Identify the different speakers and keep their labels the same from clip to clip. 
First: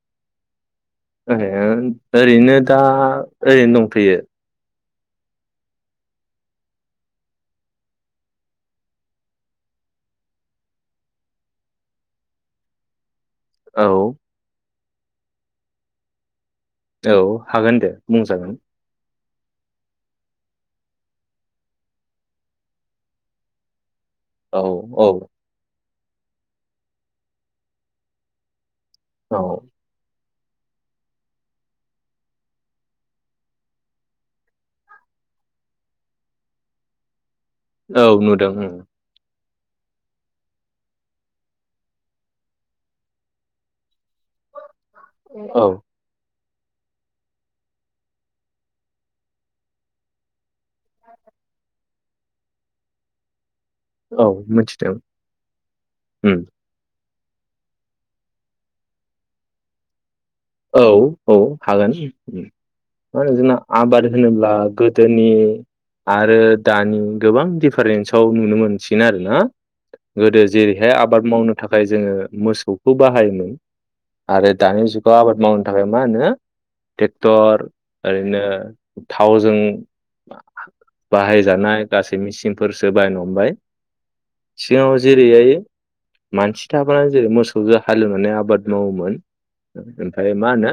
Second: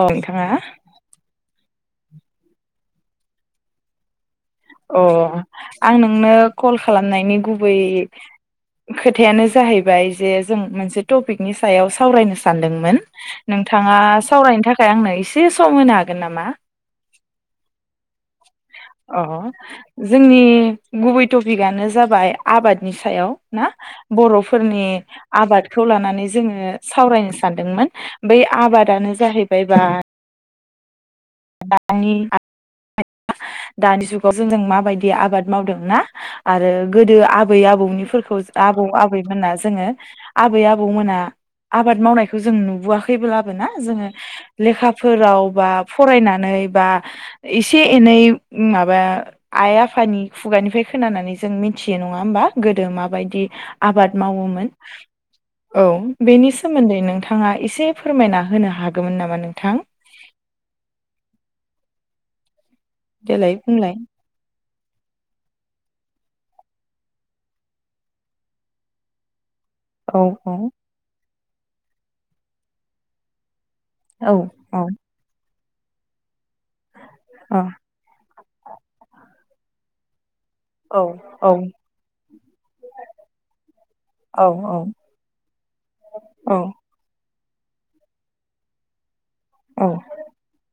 Speaker 1: औ नोंथाङा।
Speaker 2: ओरैनो दा ओरैनो दंथयो।
Speaker 1: अ आं नोंनो कल खालामनायनि गुबै खोथायानो जाहैबाय जे जों मोनसे टपिकनि सायाव सावरायनो सानदोंमोन।
Speaker 2: औ
Speaker 1: नोंथाङा सावरायनो थाखाय। आंनो एसे सम होनो हागोन नामा?
Speaker 2: औ हागोन दे बुंजागोन।
Speaker 1: अ अ जोंनि गुबै टपिकआनो जाबाय आबादनि सायाव ना?
Speaker 2: औ
Speaker 1: बर'फोरनि
Speaker 2: औ
Speaker 1: आबाद। खौ लानानै जोङो सावरायनो सानदोंमोन बै आबाद। दानो
Speaker 2: औ
Speaker 1: जाहैबाय बा दानि [unintelligible] दानि जुगाव जों माबायदि आबाद मावदों ना आरो गोदो आब आबै
Speaker 2: औ
Speaker 1: आबौनिफोरखौ
Speaker 2: नुदों उम
Speaker 1: आबौ आबैमोना जोङो आबै आबौमोना आबाद मावनायखौ जों नुबोआखैब्लाबो ना जोङो लेखाफोराव
Speaker 2: औ
Speaker 1: बा फरायनानै बा एसे एनै माबा आइ आफानि खुगानिफ्राय खोनानानै जों मिथियो नङा होमबा गोदो माबायदि आबाद
Speaker 2: औ
Speaker 1: मावोमोन
Speaker 2: मिथिदों
Speaker 1: औ
Speaker 2: उम
Speaker 1: बेनि सोमोन्दै नों नोंथाङा एसे फोरमायना होनो हागौमोन नामा नोंथां?
Speaker 2: औ औ हागोन ओम। मा होनो
Speaker 1: देलाय
Speaker 2: जोंना
Speaker 1: बुंलाय
Speaker 2: आबाद होनोब्ला गो दोनि आरो दानि गोबां दिफारेन्सआव नुनो मोनसिन आरो ना‌।
Speaker 1: औ
Speaker 2: गोदो
Speaker 1: औ
Speaker 2: जेरैहाय आबाद मावनो थाखाय जोङो मोसौखौ बाहायोमोन।
Speaker 1: औ
Speaker 2: आरो दानि
Speaker 1: औ
Speaker 2: जुगाव मावनो थाखाय मा होनो ट्रेक्टर
Speaker 1: औ
Speaker 2: ओरैनो थावजों
Speaker 1: औ
Speaker 2: बाहायजानाय गासै मेचिनफोरसो बायनो हमबाय
Speaker 1: औ औ
Speaker 2: सिगाङाव जेरैहाय
Speaker 1: औ
Speaker 2: मानसि थाबा जेरै मोसौ हालेवनानै आबाद मावोमोन।
Speaker 1: औ
Speaker 2: ओमफ्राय मा होनो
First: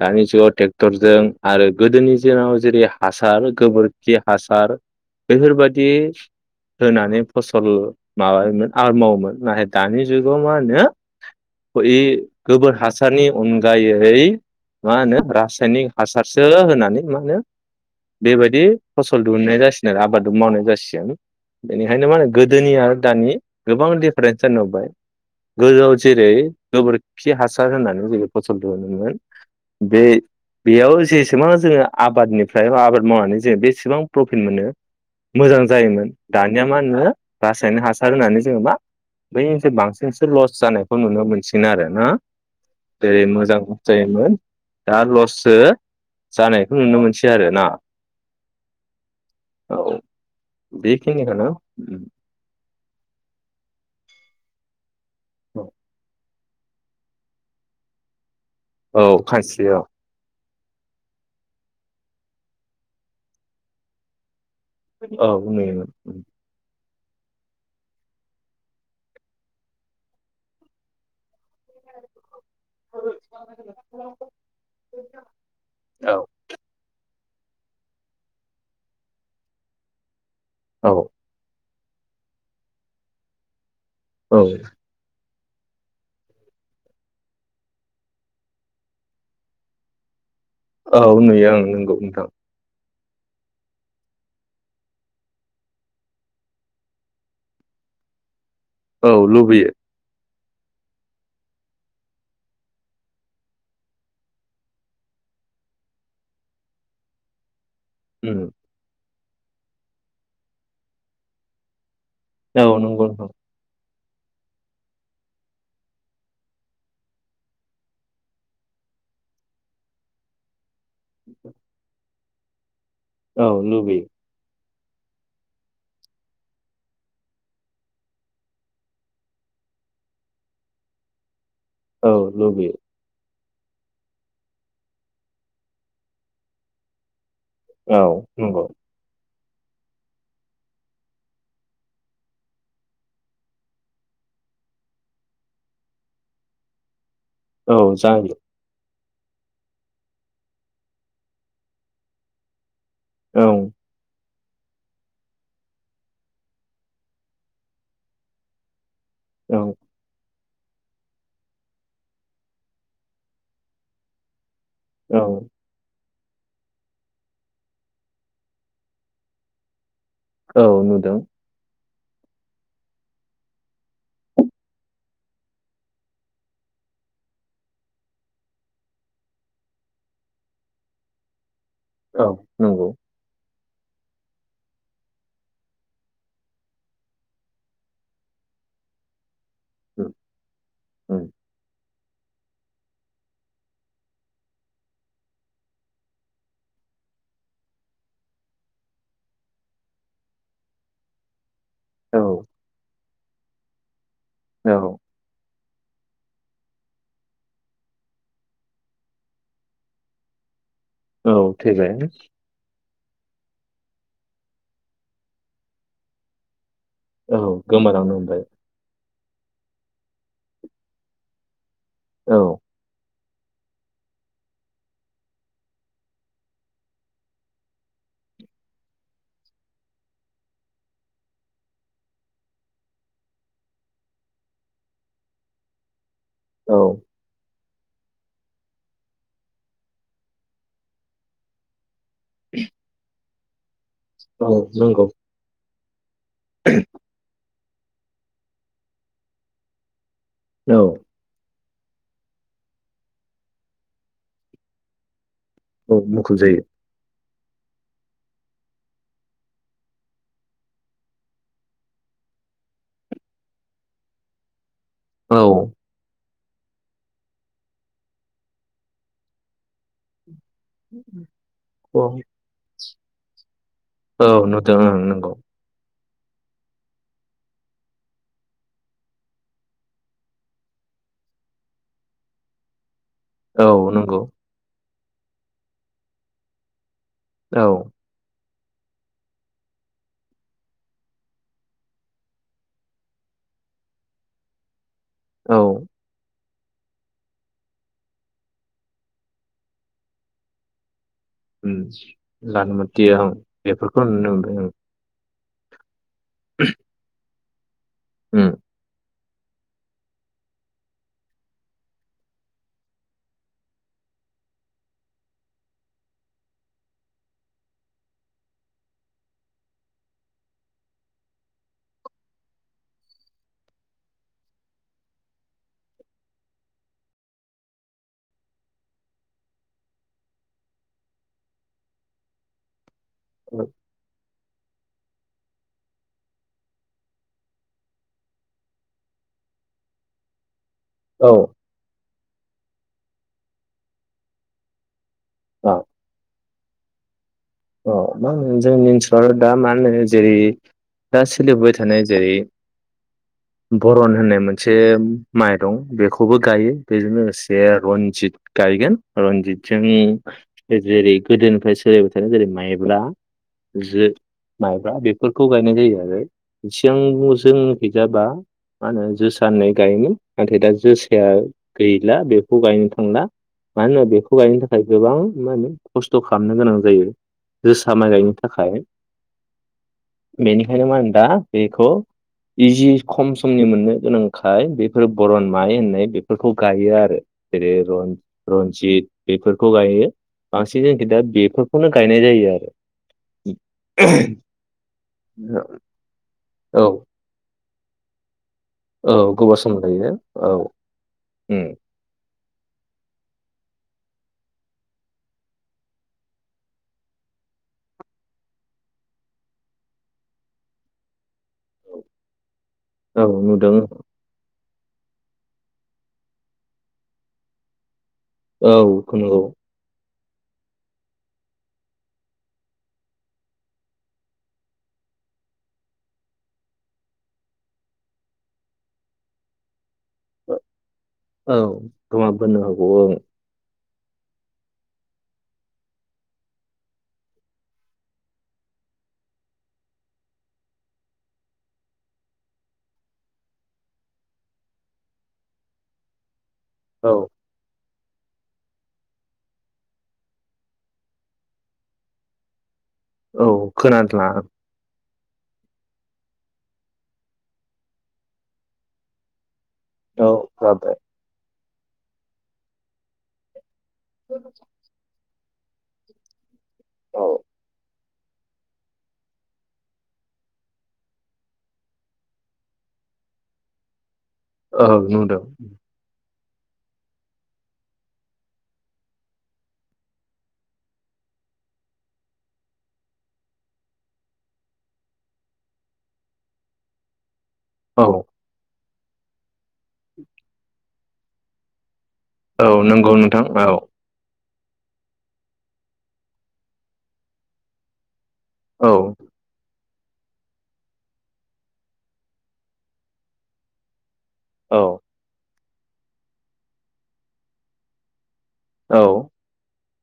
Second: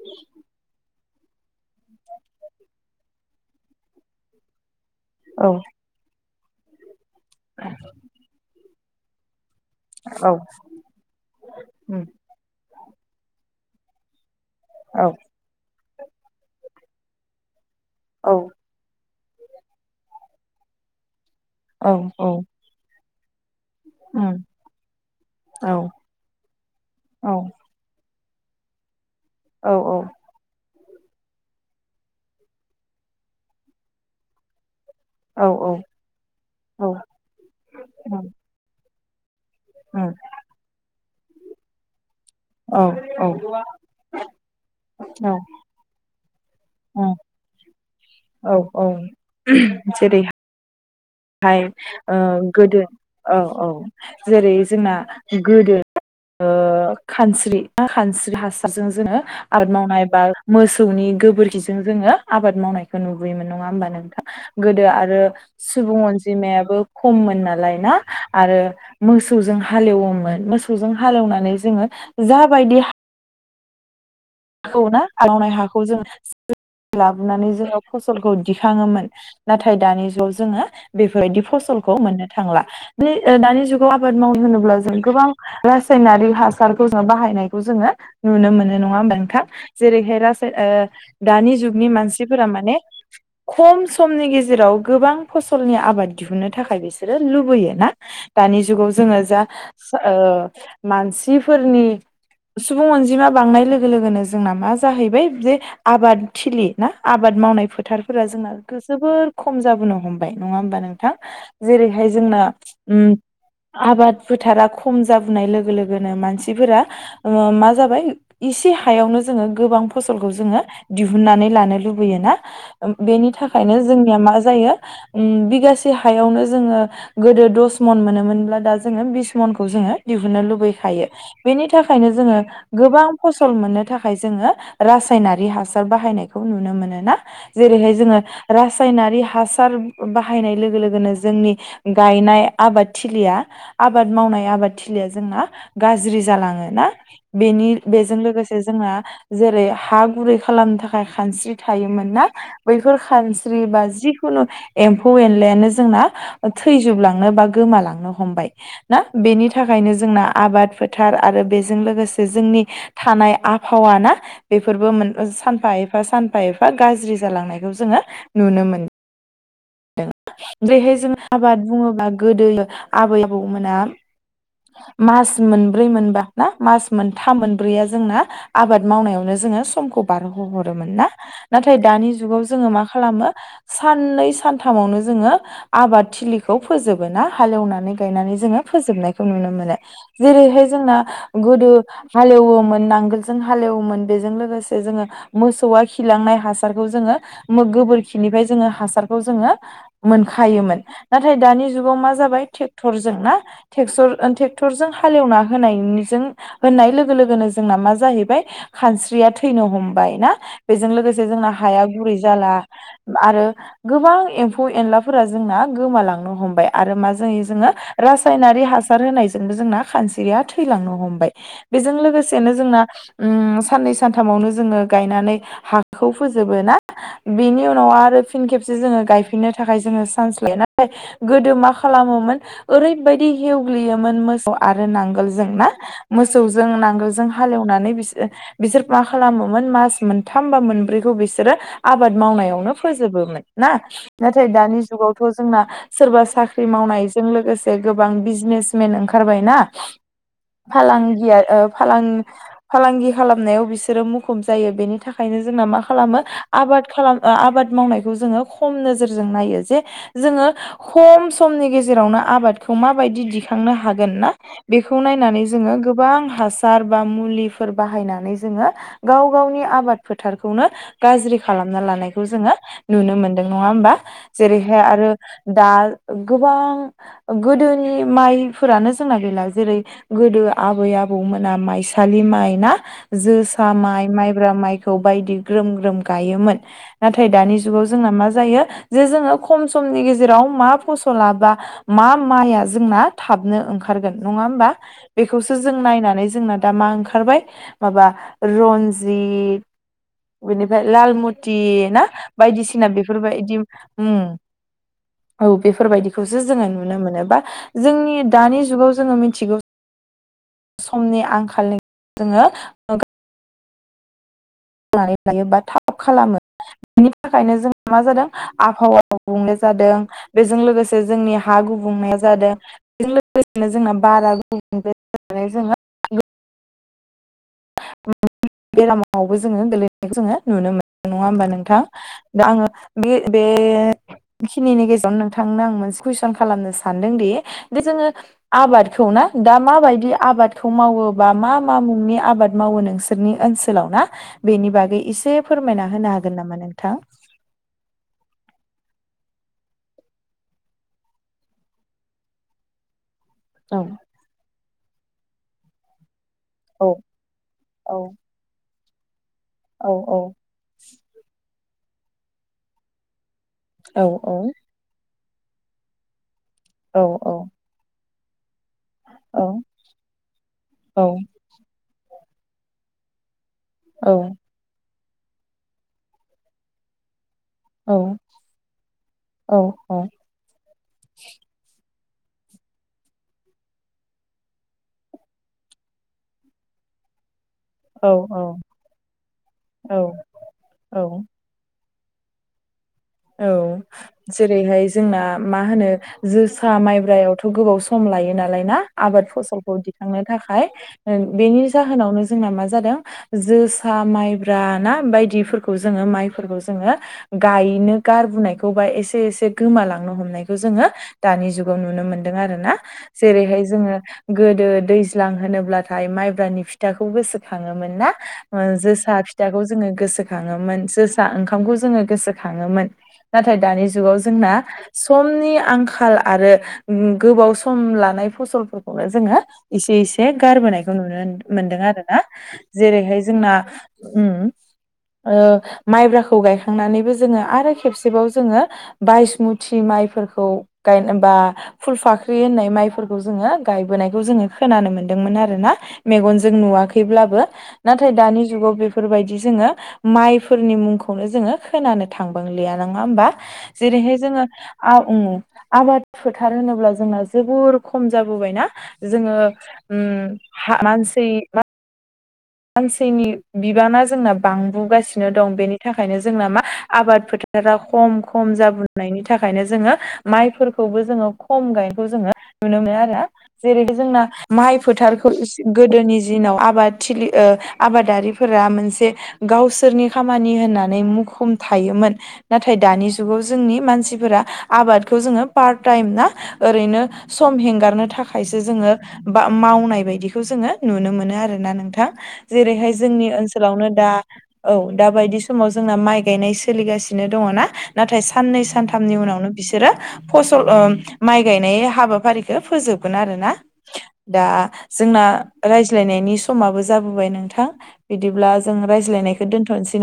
Speaker 2: दानि जुगाव ट्रेक्टर जों आरो गोदोनि जिनाव जेरै हासार गोबोरखि हासार
Speaker 1: औ
Speaker 2: बेफोरबादि दोनानै फसल माबायोमोन। आरो मावोमोन [unintelligible] दानि
Speaker 1: औ
Speaker 2: जुगाव मा होनो ए
Speaker 1: उम
Speaker 2: गोबोर हासारनि अनगायैै मा
Speaker 1: औ
Speaker 2: होनो रासायनिक हासारसो होनानै मानो
Speaker 1: औ
Speaker 2: बेबायदि फस फल दिहुनाय जासिगोन आरो आबाद मावनाय जासिगोन
Speaker 1: औ
Speaker 2: बेनिखायनो मा होनो गोदोनि आरो दानि गोबां
Speaker 1: उम
Speaker 2: दिफारेन्सआ नुबाय
Speaker 1: औ
Speaker 2: गोदोआव जेरै
Speaker 1: औ
Speaker 2: गोबोरखि हासार होननानै जो फसल दिहुनोमोन।
Speaker 1: औ औ
Speaker 2: बेयाव जेसेबां जोङो आबादनिफ्राय बा आबाद मावनानै जोङो बेसेबां प्रफिट मोनो
Speaker 1: औ
Speaker 2: मोजां
Speaker 1: औ
Speaker 2: जायोमोन दानिया मा होनो रासायनिक
Speaker 1: उम
Speaker 2: हासार होनानै जोङो मा बैनोस
Speaker 1: उम
Speaker 2: बांसिनसो लस जानाय खौ नुनो मोनसिन आरो ना।
Speaker 1: औ
Speaker 2: जेरै मोजां जायोमोन दा लससो। जानायखौ नुनो
Speaker 1: औ उम
Speaker 2: मोनसै आरो ना।
Speaker 1: औ औ
Speaker 2: औ
Speaker 1: जेरै
Speaker 2: बेखिनिखौनो
Speaker 1: हा य गोदो औ औ जेरै जोंना
Speaker 2: औ
Speaker 1: गोदो ओ खानस्रि [unintelligible] खानस्रि हास सारजों
Speaker 2: औ
Speaker 1: जोङो आबाद
Speaker 2: खानस्रियाव
Speaker 1: मावनाय बा मोसौनि गोबोरखिजों जोङो आबाद मावनायखौ नुबोयोमोन नङा होमबा नोंथां गोदो आरो
Speaker 2: औ
Speaker 1: सुबुं
Speaker 2: नुयोमोन
Speaker 1: अनजिमायाबो खममोन नालाय ना आरो मोसौजों हालेवोमोन मोसौजों हालेवनानै जोङो जा बायदिया हा
Speaker 2: [unintelligible]
Speaker 1: खौ ना हालैना हाखौ जों
Speaker 2: औ
Speaker 1: लाबो नुनानै जोङो फसलखौ दिखाङोमोन नाथाय दानि जुगाव जों जोङो
Speaker 2: औ
Speaker 1: बेफोरबायदि फसल खौ मोननो थांला बे ओ दानिजुग खौ आबाद
Speaker 2: औ
Speaker 1: मावनो होनोब्ला जों गोबां रासायनारिक हासारखौ जों बाहायनायखौ जोङो नुनो मोनो नङा होनब था जेरैहाय राज ओ
Speaker 2: औ नुयो
Speaker 1: दानि
Speaker 2: आं
Speaker 1: जुगनि
Speaker 2: नंगौ नोंथां
Speaker 1: मानसिफोरा माने खम समनि गेजेराव गोबां फसलनि आबाद दिहुननो थाखाय बिसोरो लुबैयो ना दानि जुगाव
Speaker 2: औ
Speaker 1: जोङो जा
Speaker 2: लुबैयो
Speaker 1: ओ मानसिफोरनि सुबुं अनजिमा बांनाय लोगो लोगोनो जोंना मा जाहैबाय जे आबाद थिलि ना आबाद मावनायफोर फोथारफोरा
Speaker 2: उम
Speaker 1: जोंना जोबोर खम जाबोनो हमबाय नङा होमबा नोंथां जेरै बेहाय जोंना
Speaker 2: औ नंगौ
Speaker 1: ओम
Speaker 2: नोंथां
Speaker 1: आबाद फोथारा खम जाबोनाय लोगो लोगोनो मानसिफोरा ओ मा जाबाय इसे हायावनो जोङो गोबां फसलखौ जोङो दिहुनन्नानै लानो लुबैयो ना बेनि
Speaker 2: औ
Speaker 1: थाखायनो
Speaker 2: लुबैयो
Speaker 1: जोंनिया मा जायो उ बिगासे हायावनो जोङो गोदो दस मन मोनोमोनब्ला दा जोङो बिस मनखौ जोङो दिहुनो लुबैखायो। बेनि थाखायनो
Speaker 2: औ
Speaker 1: जोङो
Speaker 2: लुबैयो
Speaker 1: गोबां फसल मोनो। नि थाखाय जोङो रासायनारि हासार बाहायनायखौ नुनो मोनोना जेरैहाय
Speaker 2: औ
Speaker 1: जोङो
Speaker 2: नंगौ
Speaker 1: रासायनारि हास सार बाहायनाय लोगो लोगोनो जोंनि गायनाय आबादथिलिया आबाद मावनाय आबाद थलिया जोंना गाज्रि जालाङो ना बेनि
Speaker 2: औ
Speaker 1: बेजों
Speaker 2: जायो
Speaker 1: लोगोसे जोंना जेरै हा गुरै खालामनो थाखाय खानस्रि थायोमोन ना बैफोर
Speaker 2: औ
Speaker 1: खानस्रि बा जि खुनु एम्फौ एनलायानो जोंना थैजोबलांनो बा गोमालांनो हमबाय। ना बेनि
Speaker 2: औ
Speaker 1: थाखायनो जोंना आबाद फोथार आरो बेजों लोगोसे जोंनि थानाय आबहावा ना बेफोरबो मोन
Speaker 2: औ
Speaker 1: सानफा एफा सान फा एफा गाज्रि जालांनायखौ जोङो नुनो मोनो। दों
Speaker 2: औ
Speaker 1: ओमफ्राहाय जों
Speaker 2: नुदों
Speaker 1: आबाद बुङो बा गोदो आबै आबौमोना मास मोनब्रै मोनबा ना मास मोनथाम मोनब्रैया जोंना आबाद मावनायावनो जोङो समखौ बारहोहरोमोन ना नाथाय दानि
Speaker 2: औ
Speaker 1: जुगाव जोङो मा
Speaker 2: नंगौ
Speaker 1: खालामो साननै सानथामावनो जोङो आबाद थिलिखौ फोजोबो ना हालेवनानै गायनानै जोङो फोजोबनाय खौ नुनो मोन नो
Speaker 2: उम
Speaker 1: जेरैहाय जोंना
Speaker 2: उम
Speaker 1: गोदो हालेवोमोन नांगोलजों हालेवोमोन बेजों लोगोसे जोङो मोसौआ खिलांनाय हासारखौ जोङो मो गोबोरखिनिफ्राय जोङो हासारखौ जोङो मोनखायोमोन नाथाय दानि जुगाव मा
Speaker 2: औ
Speaker 1: जाबाय ट्रेक्टरजों ना टेक्सर ओ टेक्टरजों
Speaker 2: औ
Speaker 1: हालेवना होनायजों होननाय लोगो लोगोनो जोंना मा जाहैबाय खानस्रिया थैनो हमबाय ना बेजों लोगोसे जोंना
Speaker 2: औ
Speaker 1: हाया
Speaker 2: थैबाय
Speaker 1: गुरै जाला आरो गोबां एम्फौ एनलाफोरा जोंना गोमालांनो हमबाय। आरो मा
Speaker 2: औ
Speaker 1: जायो जोङो
Speaker 2: गोमालांनो हमबाय
Speaker 1: रासायनारि हा सार होनायजोंबो जोंना खानस्रिया थैलांनो हमबाय। बेजों
Speaker 2: औ
Speaker 1: लोगोसेनो जोंना ओम साननै सानथामावनो जोङो गायनानै हाखौ फोजोबो ना बेनि उनाव आरो फिन खेबसे जोङो गायफिननो थाखाय जोङो सान्स लायो नाथाय गोदो मा खालामोमोन ओरैबायदि हेवग्लियोमोन मोसौ आरो नांगोलजों ना मोसौजों
Speaker 2: औ
Speaker 1: नांगोलजों हालेवना नानै बिसोर मा खालामोमोन मास मोनथाम बा मोनब्रैखौ बिसोरो आबाद मावनायावनो फोजोबोमोन ना नाथाय
Speaker 2: औ
Speaker 1: दानि
Speaker 2: नंगौ
Speaker 1: जुगावथ' जोंना सोरबा साख्रि मावनायजों लोगोसे [unintelligible] गोबां बिजनेसमेन ओंखारबायना
Speaker 2: औ
Speaker 1: फालांगिया ओब फालां--फालांगि खालामनायाव बिसोरो मुखुब जायो बेनि थाखाय थाखायनो जोंना मा
Speaker 2: औ
Speaker 1: खालामो
Speaker 2: मुखुब जायो
Speaker 1: आबाद खालामो आबाद मावनायखौ जोङो खम नोजोरजों नायो जे जोङो खम समनि गेजेरावनो आबाद खौ माबायदि दिखांनो हागोन ना बेखौ नायनानै
Speaker 2: औ
Speaker 1: जोङो गोबां हासार बा मुलिफोर बाहायनानै जोङो गाव गावनि आबाद फोद फोथारखौनो गाज्रि खालामना लानायखौ जोङो नुनो मोनदों नङा होमबा
Speaker 2: औ नुदों
Speaker 1: जेरैहाय
Speaker 2: ओं
Speaker 1: आरो
Speaker 2: नंगौ
Speaker 1: दा गोबां गोदोनि माइफोरानो जोंना गैला जेरै गोदो आबै आबौमोना माइसालि माइ ना, जोसा
Speaker 2: औ
Speaker 1: माइ
Speaker 2: नंगौ
Speaker 1: माइब्रा माइ, खौ बायदि ग्रोम ग्रोम गायोमोन। नाथाय दानि
Speaker 2: औ
Speaker 1: जुगाव जोंना मा जायो जे जोङो खम समनि गेजेराव मा फसलाबा मा माइआ जोंना थाबनो ओंखारगोन नङा होमबा? बेखौसो जों
Speaker 2: औ
Speaker 1: नायनानै जोंना दा मा ओंखारबाय माबा रनजित बिनिफ्राय लालमुद थि
Speaker 2: उम
Speaker 1: ना
Speaker 2: लानो
Speaker 1: बायदिसिना
Speaker 2: मोनथियो आं
Speaker 1: बेफोरबायदि
Speaker 2: बेफोरखौ
Speaker 1: उम
Speaker 2: नुनो मोनबाय आं
Speaker 1: औ बेफोरबायदि खौसो जो नु बा जोंनि दानि जुगाव जोङो मि थिगौ समनि आंखालनि जोङो नानै लायो बा थाब खालामो बेनि थाखायनो जोंहा मा जादों आबहावा बुंनाय जादों बेजों लोगोसे जोंनि हा गुबुंनाया जादों बेजों लोगोसेनो जोंना बारा गुबुंले जोङो [unintelligible] बेरामाव जोङो गैलैनायखौ जोङो नुनो मोन नङा होमबा नोंथां दा आङो बे
Speaker 2: उम
Speaker 1: बेखिनिनि गेजर नोंथांनो आं मोनसे कुइसन खालामनो सानदोंदि दि जोङो आबादखौ ना दा मा बायदि आबाद खौ मावोबा
Speaker 2: औ
Speaker 1: मा मा मुंनि आबाद मावो नोंसोर? नोंसोरनि ओनसोलाव ना, बेनि बागै इसे एसे
Speaker 2: औ
Speaker 1: फोरमायना होनो हागोन नामा नों? नोंथां
Speaker 2: औ मा होनो जोंनि ओनसोलाव' दा मा होनो जेरै दा सोलिबोबाय थानाय जेरै
Speaker 1: औ
Speaker 2: भरन होननाय मोन मोनसे माइरं बेखौ खौबो गायो
Speaker 1: औ
Speaker 2: बेजों लोगोसे
Speaker 1: औ
Speaker 2: रन्जित गायगोन। रनजितजों
Speaker 1: औ औ
Speaker 2: जेरै गोदो बाय सोलायबाय। जेरै माइब्रा।
Speaker 1: औ
Speaker 2: [unintelligible] माइब्रा। फोरखौ गायनाय जायो आरो। एसेगां
Speaker 1: औ
Speaker 2: बुंसो [unintelligible] मा होनो
Speaker 1: औ
Speaker 2: जोसा होननाय गायोमोन नाथाय दा
Speaker 1: औ
Speaker 2: जोसाया गैला। बे बेखौ गायनो थांला। मानो ना
Speaker 1: औ
Speaker 2: बेखौ गायनो थाखाय। गोबां मा होनो खस्थ' खालामनो गोनां जायो।
Speaker 1: औ
Speaker 2: जोसा माइ गायनो थाखाय,
Speaker 1: औ
Speaker 2: बेनिखायनो मा होनो दा बेखौ। इजि खम समनि मोननो गोनांखाय बेफोरो भरन माइ होननाय बेफोरखौ गायो आरो। जेरै रनजित बेफोरखौ
Speaker 1: औ
Speaker 2: गायो बांसिन जोंखि
Speaker 1: औ
Speaker 2: दा बे बेखौनो गायनाय जायो आरो।
Speaker 1: औ जेरैहाय जोंना मा होनो जोसा
Speaker 2: औ
Speaker 1: माइब्रायावथ' गोबाव सम लायो नालाय ना?
Speaker 2: औ
Speaker 1: आबाद
Speaker 2: गोबाव सम
Speaker 1: फसलखौ
Speaker 2: लायो
Speaker 1: दिखांनो
Speaker 2: औ
Speaker 1: थाखाय
Speaker 2: उम
Speaker 1: बेनि जाहोनावनो जोंना मा जादों? जोसा माइब्रा ना बायदिफोरखौ जोङो माइफोरखौ जोङो गायनो गारबोनायखौ बा एसे एसे गोमालांनो हमनायखौ जोङो दानि जुगाव नुनो मोनदों आरो ना।
Speaker 2: औ
Speaker 1: जेरैहाय
Speaker 2: नुदों
Speaker 1: जोङो गोदो दैज्लां होनोब्लाथाय माइब्रानि फिथाखौ गोसोखाङोमोन ना?
Speaker 2: औ
Speaker 1: जोसा
Speaker 2: नंगौ
Speaker 1: फिथाखौ जोङो गोसो गोखाङोमोन जोसा ओंखामखौ जोङो गोसोखाङोमोन। नाथाय दानि जुगाव जोंना समनि आंखाल आरो गोबाव सम लानाय फसलफोरखौनो जोङो एसे एसे बे गारबोनायखौ नुनो
Speaker 2: औ
Speaker 1: मोनदों आरो ना।
Speaker 2: गोमाबोनो हागौ ओं
Speaker 1: जेरैहाय जोंना ओ ओ माइब्राखौ गायखांनानैबो जोङो आरो खेबसेबाव जोङो बाइसमुथि माइफोरखौ, गायनो बा फुल फाख्रि होन्नाय माइफोरखौ जोङो गायबोनायखौ जोङो खोनानो मोनदों मोन आरो ना। मेगनजों जों
Speaker 2: औ
Speaker 1: नुवाखैब्लाबो नाथाय दानि जुगाव बेफोरबायदि जोङो। माइफोरनि मुंखौनो जोङो खोनानो थांबां। लिया नङा होमबा?
Speaker 2: औ
Speaker 1: जेरै हायो
Speaker 2: खोनाला
Speaker 1: जोङो आ ओ आबाद फोथार होनोब्ला जोंना जोबोर खम जाबोबायना? जोङो उ
Speaker 2: औ
Speaker 1: हा
Speaker 2: जाबाय
Speaker 1: मानसि सानसेनि बिबाना जोंना बांबुगास दं बेनि थाखायनो जोंना मा आबाद
Speaker 2: औ
Speaker 1: फोथारा खम खम जाबोनायनायनि थाखायनो जोङो माइफोरखौबो जोङो खम गायनायखौ जोङो नुनो मोनो आरो जेरैबो जोंना माइ
Speaker 2: औ
Speaker 1: फोथारखौ
Speaker 2: नुदों
Speaker 1: गोदोनि दिनाव आबाद थिलि ओ आबादारिफोरा मोनसे गावसोरनि खामानि होननानै मुखुम थायोमोन नाथाय दानि जुगाव जोंनि मानसिफोरा आबादखौ जोङो पार्ट टाइम ना ओरैनो सम हेंगारनो
Speaker 2: औ
Speaker 1: थाखायसो जोङो बा मावनाय बायदिखौ जोङो नुनो मोनो आरोना नोंथां।
Speaker 2: औ
Speaker 1: जेरैहाय
Speaker 2: नंगौ
Speaker 1: जोंनि
Speaker 2: नोंथां औ
Speaker 1: ओनसोलावनो दा औ दा बायदि समाव जोंना माइ गायनाय सोलिगासिनो दङना ना थाय साननै
Speaker 2: औ
Speaker 1: सानथामनि उनावनो बिस सोरो फसल ओ माइ गायनाय हाबाफारिखो फोजोबगोन आरो ना। दा
Speaker 2: औ
Speaker 1: जोंना रायज्लायनायनि समाबो जाबोबाय नोंथां बिद बिदिब्ला जों
Speaker 2: औ
Speaker 1: रायज्लायनायखौ दोन्थ'नोस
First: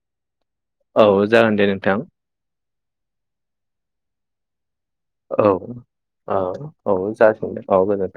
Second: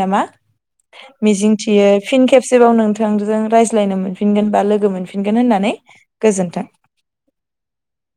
Speaker 2: औ
Speaker 1: [unintelligible]
Speaker 2: जागोन दे
Speaker 1: मिजिंथियो
Speaker 2: नोंथां
Speaker 1: फिन खेबस जेराव नोंथांजों रायज्लायनो मोनफिनगोन बा लोग गो मोनफिनगोन
Speaker 2: औ
Speaker 1: होननानै
Speaker 2: औ
Speaker 1: गोजोन्थों।
Speaker 2: औ जासिगोन दे औ गोजोन